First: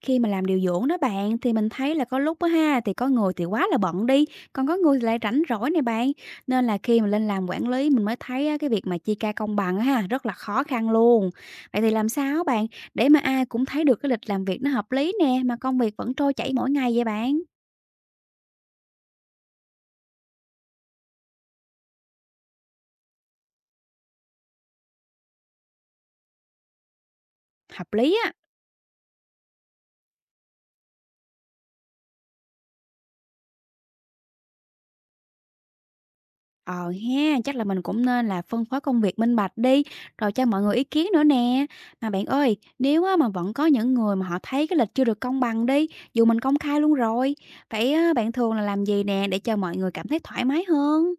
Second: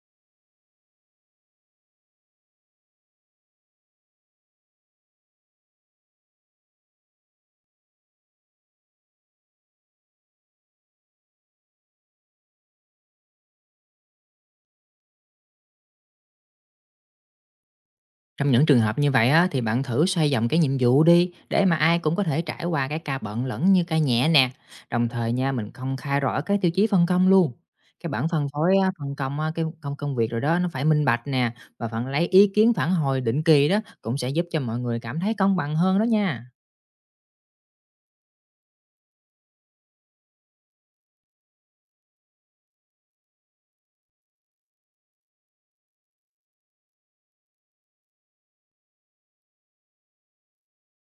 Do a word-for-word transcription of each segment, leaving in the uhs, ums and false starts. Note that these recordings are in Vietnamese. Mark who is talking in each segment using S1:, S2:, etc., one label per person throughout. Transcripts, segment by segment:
S1: Khi mà làm điều dưỡng đó bạn thì mình thấy là có lúc á ha thì có người thì quá là bận đi, còn có người thì lại rảnh rỗi này bạn. Nên là khi mà lên làm quản lý mình mới thấy á, cái việc mà chia ca công bằng á ha rất là khó khăn luôn. Vậy thì làm sao bạn để mà ai cũng thấy được cái lịch làm việc nó hợp lý nè mà công việc vẫn trôi chảy mỗi ngày vậy bạn?
S2: Trong những trường hợp như vậy á, thì bạn thử xoay vòng cái nhiệm vụ đi để mà ai cũng có thể trải qua cái ca bận lẫn như ca nhẹ nè. Đồng thời nha, mình công khai rõ cái tiêu chí phân công luôn.
S1: Hợp
S2: Cái
S1: lý
S2: bản
S1: á.
S2: phân phối á, phân công á, cái công công việc rồi đó nó phải minh bạch nè và bạn lấy ý kiến phản hồi định kỳ đó cũng sẽ giúp cho mọi người cảm thấy công bằng hơn đó nha.
S1: Ờ ha, chắc là mình cũng nên là phân phối công việc minh bạch đi, rồi cho mọi người ý kiến nữa nè. Mà bạn ơi, nếu á, mà vẫn có những người mà họ thấy cái lịch chưa được công bằng đi, dù mình công khai luôn rồi, vậy á, bạn thường là làm gì nè để cho mọi người cảm thấy thoải mái hơn?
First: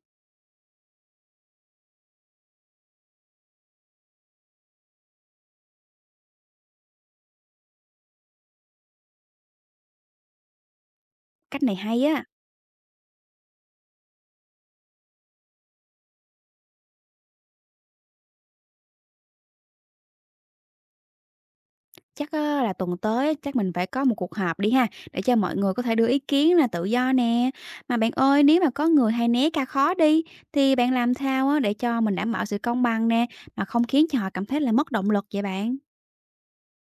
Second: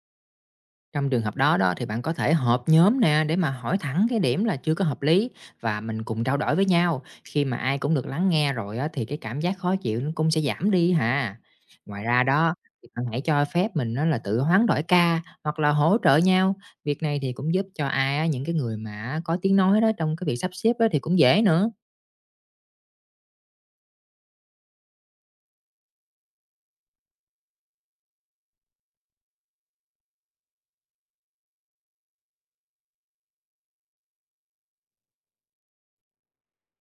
S2: Trong trường hợp đó đó thì bạn có thể họp nhóm nè để mà hỏi thẳng cái điểm là chưa có hợp lý và mình cùng trao đổi với nhau. Khi mà ai cũng được lắng nghe rồi á, thì cái cảm giác khó chịu nó cũng sẽ giảm đi hà.
S1: Cách này
S2: Ngoài
S1: hay
S2: ra
S1: á,
S2: đó thì bạn hãy cho phép mình nó là tự hoán đổi ca hoặc là hỗ trợ nhau. Việc này thì cũng giúp cho ai á, những cái người mà có tiếng nói đó trong cái việc sắp xếp đó thì cũng dễ nữa.
S1: chắc á, là tuần tới á, chắc mình phải có một cuộc họp đi ha, để cho mọi người có thể đưa ý kiến là tự do nè. Mà bạn ơi, nếu mà có người hay né ca khó đi, thì bạn làm sao á, để cho mình đảm bảo sự công bằng nè, mà không khiến cho họ cảm thấy là mất động lực vậy bạn?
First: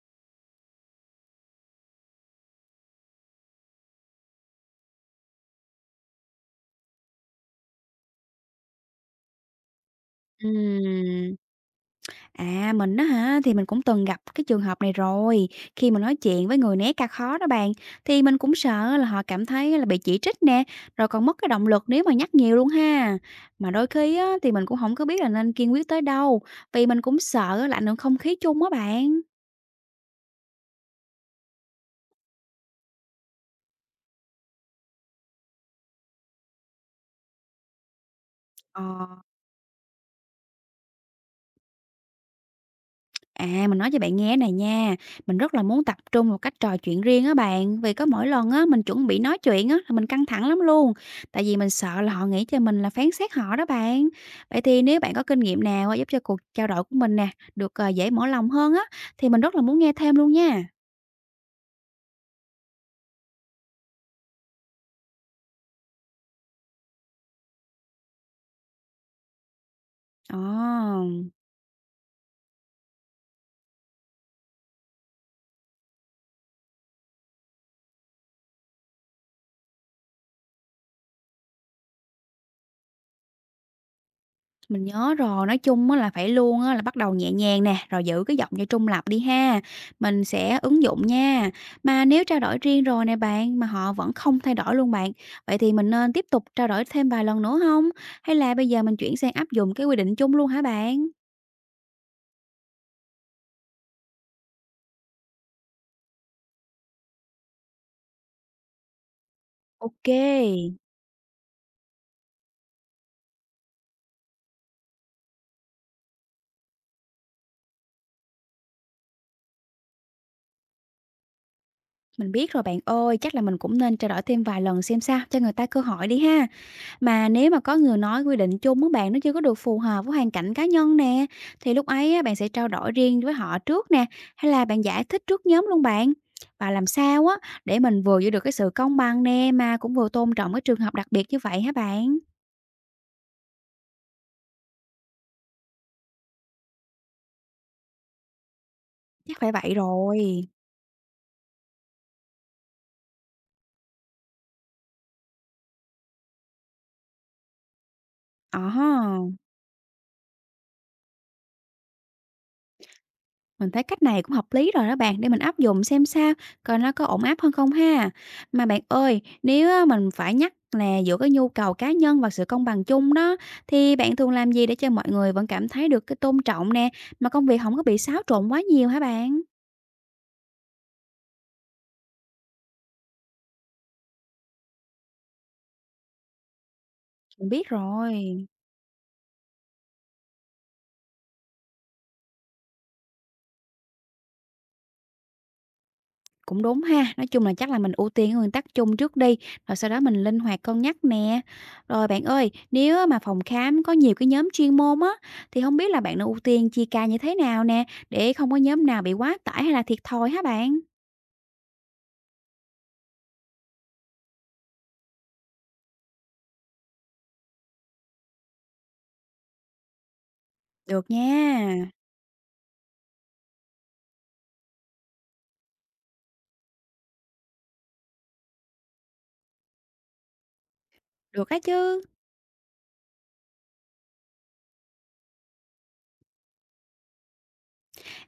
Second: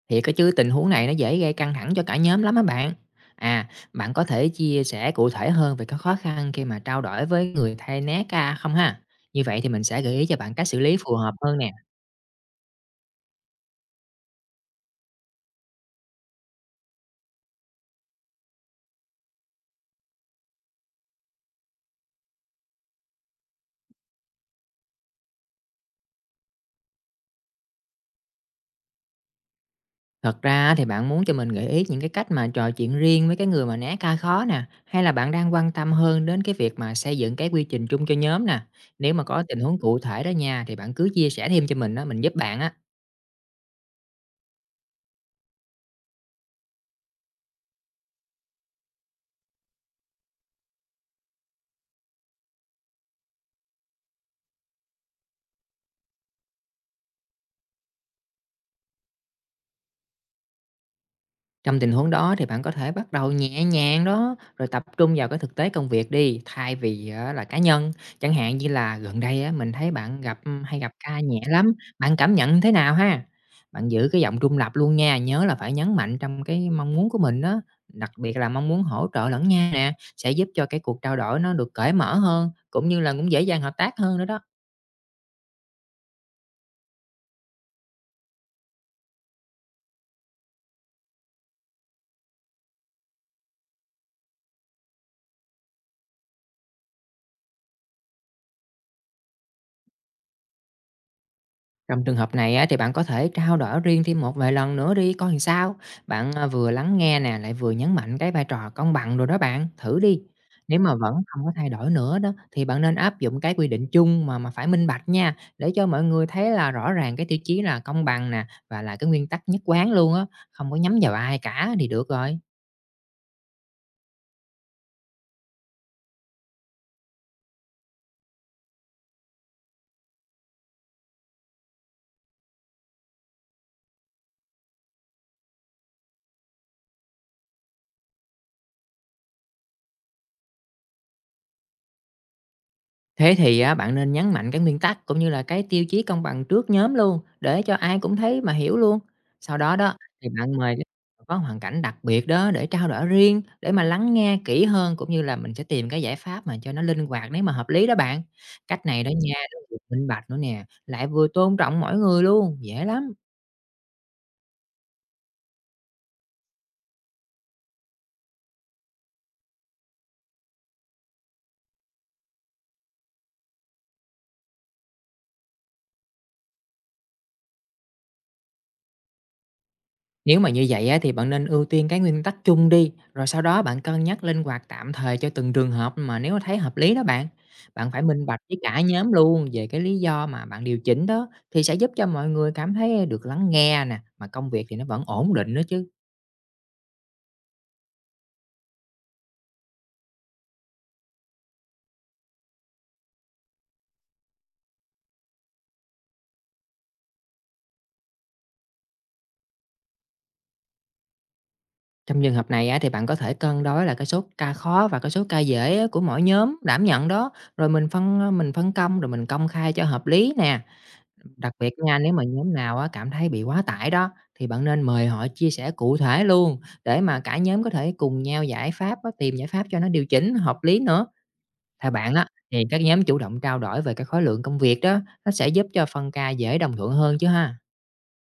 S2: Thiệt á chứ, tình huống này nó dễ gây căng thẳng cho cả nhóm lắm á bạn. À, bạn có thể chia sẻ cụ thể hơn về các khó khăn khi mà trao đổi với người thay né ca không ha? Như vậy thì mình sẽ gợi ý cho bạn cách xử lý phù hợp
S1: Ừm,
S2: hơn nè.
S1: à, mình á hả, thì mình cũng từng gặp cái trường hợp này rồi. Khi mà nói chuyện với người né ca khó đó bạn, thì mình cũng sợ là họ cảm thấy là bị chỉ trích nè, rồi còn mất cái động lực nếu mà nhắc nhiều luôn ha. Mà đôi khi á, thì mình cũng không có biết là nên kiên quyết tới đâu, vì mình cũng sợ là ảnh hưởng không khí chung á bạn.
S2: Thật ra á thì bạn muốn cho mình gợi ý những cái cách mà trò chuyện riêng với cái người mà né ca khó nè, hay là bạn đang quan tâm hơn đến cái việc mà xây dựng cái quy trình chung cho nhóm nè.
S1: Ờ.
S2: Nếu mà có tình huống cụ thể đó nha thì bạn cứ chia sẻ thêm cho mình đó mình giúp bạn á.
S1: À, mình nói cho bạn nghe này nha, mình rất là muốn tập trung vào cách trò chuyện riêng á bạn, vì có mỗi lần á mình chuẩn bị nói chuyện á là mình căng thẳng lắm luôn, tại vì mình sợ là họ nghĩ cho mình là phán xét họ đó bạn. Vậy thì nếu bạn có kinh nghiệm nào á, giúp cho cuộc trao đổi của mình nè được ờ, dễ mở lòng hơn á thì mình rất là muốn nghe thêm luôn nha.
S2: Trong tình huống đó thì bạn có thể bắt đầu nhẹ nhàng đó, rồi tập trung vào cái thực tế công việc đi, thay vì á là cá nhân. Chẳng hạn như là gần đây á, mình thấy bạn gặp hay gặp ca
S1: Ồ.
S2: nhẹ lắm, bạn cảm nhận thế nào ha? Bạn giữ cái giọng trung lập luôn nha, nhớ là phải nhấn mạnh trong cái mong muốn của mình đó, đặc biệt là mong muốn hỗ trợ lẫn nhau nè, sẽ giúp cho cái cuộc trao đổi nó được cởi mở hơn, cũng như là cũng dễ dàng hợp tác hơn nữa đó.
S1: Mình nhớ rồi, nói chung á là phải luôn á là bắt đầu nhẹ nhàng nè, rồi giữ cái giọng cho trung lập đi ha. Mình sẽ ứng dụng nha. Mà nếu trao đổi riêng rồi nè bạn, mà họ vẫn không thay đổi luôn bạn, vậy thì mình nên tiếp tục trao đổi thêm vài lần nữa không? Hay là bây giờ mình chuyển sang áp dụng cái quy định chung luôn hả bạn?
S2: Trong trường hợp này á, thì bạn có thể trao đổi riêng thêm một vài lần nữa đi coi làm sao. Bạn à, vừa lắng nghe nè lại vừa nhấn mạnh cái vai trò công bằng rồi đó bạn, thử
S1: Ok,
S2: đi. Nếu mà vẫn không có thay đổi nữa đó thì bạn nên áp dụng cái quy định chung mà mà phải minh bạch nha để cho mọi người thấy là rõ ràng cái tiêu chí là công bằng nè và là cái nguyên tắc nhất quán luôn á, không có nhắm vào ai cả thì được
S1: mình
S2: rồi.
S1: biết rồi bạn ơi, chắc là mình cũng nên trao đổi thêm vài lần xem sao cho người ta cơ hội đi ha. Mà nếu mà có người nói quy định chung á bạn, nó chưa có được phù hợp với hoàn cảnh cá nhân nè, thì lúc ấy á, bạn sẽ trao đổi riêng với họ trước nè, hay là bạn giải thích trước nhóm luôn bạn? Và làm sao á để mình vừa giữ được cái sự công bằng nè mà cũng vừa tôn trọng cái trường hợp đặc biệt như vậy hả bạn?
S2: Thế thì á, bạn nên nhấn mạnh cái nguyên tắc cũng như là cái tiêu chí công bằng trước nhóm luôn để cho ai cũng thấy mà hiểu luôn.
S1: Chắc phải
S2: Sau
S1: vậy
S2: đó đó thì
S1: rồi.
S2: bạn mời cái người có hoàn cảnh đặc biệt đó để trao đổi riêng để mà lắng nghe kỹ hơn cũng như là mình sẽ tìm cái giải pháp mà cho nó linh hoạt nếu mà hợp lý đó bạn.
S1: Ờ
S2: Cách
S1: ha.
S2: này đó nha, nó vừa minh bạch nữa nè, lại vừa tôn trọng mỗi người luôn, dễ lắm.
S1: Mình thấy cách này cũng hợp lý rồi đó bạn, để mình áp dụng xem sao, coi nó có ổn áp hơn không ha. Mà bạn ơi, nếu á, mình phải nhắc là giữa cái nhu cầu cá nhân và sự công bằng chung đó, thì bạn thường làm gì để cho mọi người vẫn cảm thấy được cái tôn trọng nè, mà công việc không có bị xáo trộn quá nhiều hả bạn?
S2: Nếu mà như vậy á, thì bạn nên ưu tiên cái nguyên tắc chung đi, rồi sau đó bạn cân nhắc linh hoạt tạm thời cho từng trường hợp mà nếu thấy hợp lý đó bạn.
S1: Mình biết
S2: Bạn phải minh bạch
S1: rồi.
S2: với cả nhóm luôn về cái lý do mà bạn điều chỉnh đó thì sẽ giúp cho mọi người cảm thấy được lắng nghe nè, mà công việc thì nó vẫn ổn định nữa chứ.
S1: Cũng đúng ha, nói chung là chắc là mình ưu tiên cái nguyên tắc chung trước đi, rồi sau đó mình linh hoạt cân nhắc nè. Rồi bạn ơi, nếu á mà phòng khám có nhiều cái nhóm chuyên môn á, thì không biết là bạn nên ưu tiên chia ca như thế nào nè, để không có nhóm nào bị quá tải hay là thiệt thòi hả bạn?
S2: Trong trường hợp này á, thì bạn có thể cân đối là cái số ca khó và cái số ca dễ á, của mỗi nhóm đảm nhận đó, rồi mình phân mình phân công rồi mình công khai cho hợp lý nè.
S1: Được
S2: Đặc biệt á
S1: nha,
S2: nha, nếu mà nhóm nào á cảm thấy bị quá tải đó, thì bạn nên mời họ chia sẻ cụ thể luôn để mà cả nhóm có thể cùng nhau giải pháp á, tìm giải pháp cho nó điều chỉnh hợp lý nữa.
S1: được á
S2: Theo
S1: chứ.
S2: bạn đó thì các nhóm chủ động trao đổi về cái khối lượng công việc đó, nó sẽ giúp cho phân ca dễ đồng thuận hơn chứ ha.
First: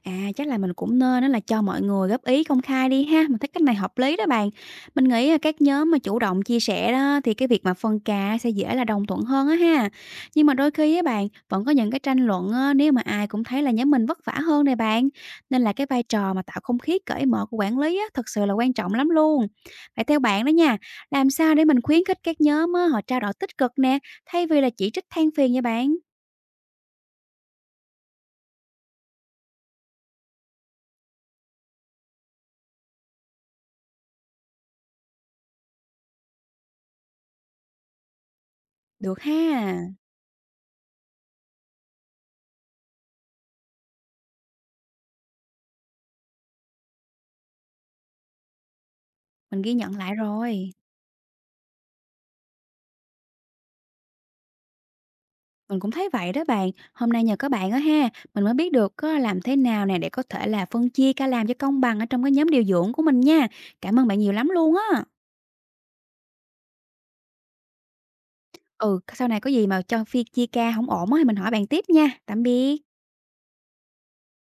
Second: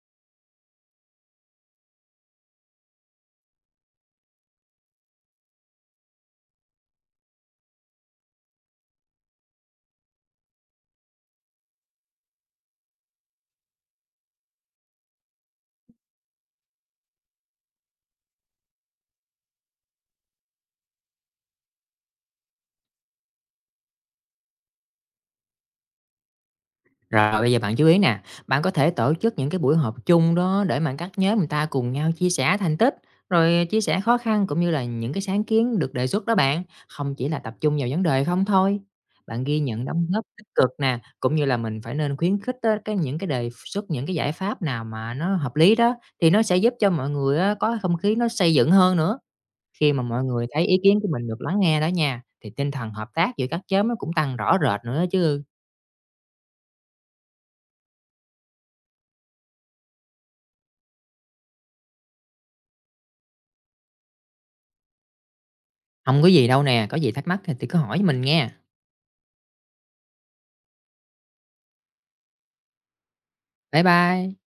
S1: À, chắc là mình cũng nên đó là cho mọi người góp ý công khai đi ha, mình thấy cách này hợp lý đó bạn. Mình nghĩ, a, các nhóm mà chủ động chia sẻ đó thì cái việc mà phân ca sẽ dễ là đồng thuận hơn á ha. Nhưng mà đôi khi á bạn, vẫn có những cái tranh luận á, nếu mà ai cũng thấy là nhóm mình vất vả hơn nè bạn. Nên là cái vai trò mà tạo không khí cởi mở của quản lý á, thật sự là quan trọng lắm luôn. Vậy theo bạn đó nha, làm sao để mình khuyến khích các nhóm á, họ trao đổi tích cực nè, thay vì là chỉ trích than phiền nha bạn?
S2: Rồi bây giờ bạn chú ý nè, bạn có thể tổ chức những cái buổi họp chung đó để mà các nhóm người ta cùng nhau chia sẻ thành tích, rồi chia sẻ khó khăn cũng như là những cái sáng kiến được đề xuất đó bạn, không chỉ là tập trung vào vấn đề không thôi.
S1: Được
S2: Bạn ghi
S1: ha,
S2: nhận đóng góp tích cực nè, cũng như là mình phải nên khuyến khích á, cái những cái đề xuất những cái giải pháp nào mà nó hợp lý đó thì nó sẽ giúp cho mọi người á, có không khí nó xây dựng hơn nữa.
S1: mình ghi
S2: Khi
S1: nhận
S2: mà
S1: lại
S2: mọi người thấy
S1: rồi.
S2: ý kiến của mình được lắng nghe đó nha, thì tinh thần hợp tác giữa các nhóm nó cũng tăng rõ rệt nữa chứ.
S1: Mình cũng thấy vậy đó bạn. Hôm nay nhờ các bạn á ha, mình mới biết được có làm thế nào nè để có thể là phân chia ca làm cho công bằng ở trong cái nhóm điều dưỡng của mình nha. Cảm ơn bạn nhiều lắm luôn á.
S2: Không có gì đâu nè, có gì thắc mắc thì thì cứ hỏi mình nghe.
S1: Ừ, sau này có gì mà cho phi chia ca không ổn á thì mình hỏi bạn tiếp nha. Tạm biệt.
S2: Bye bye.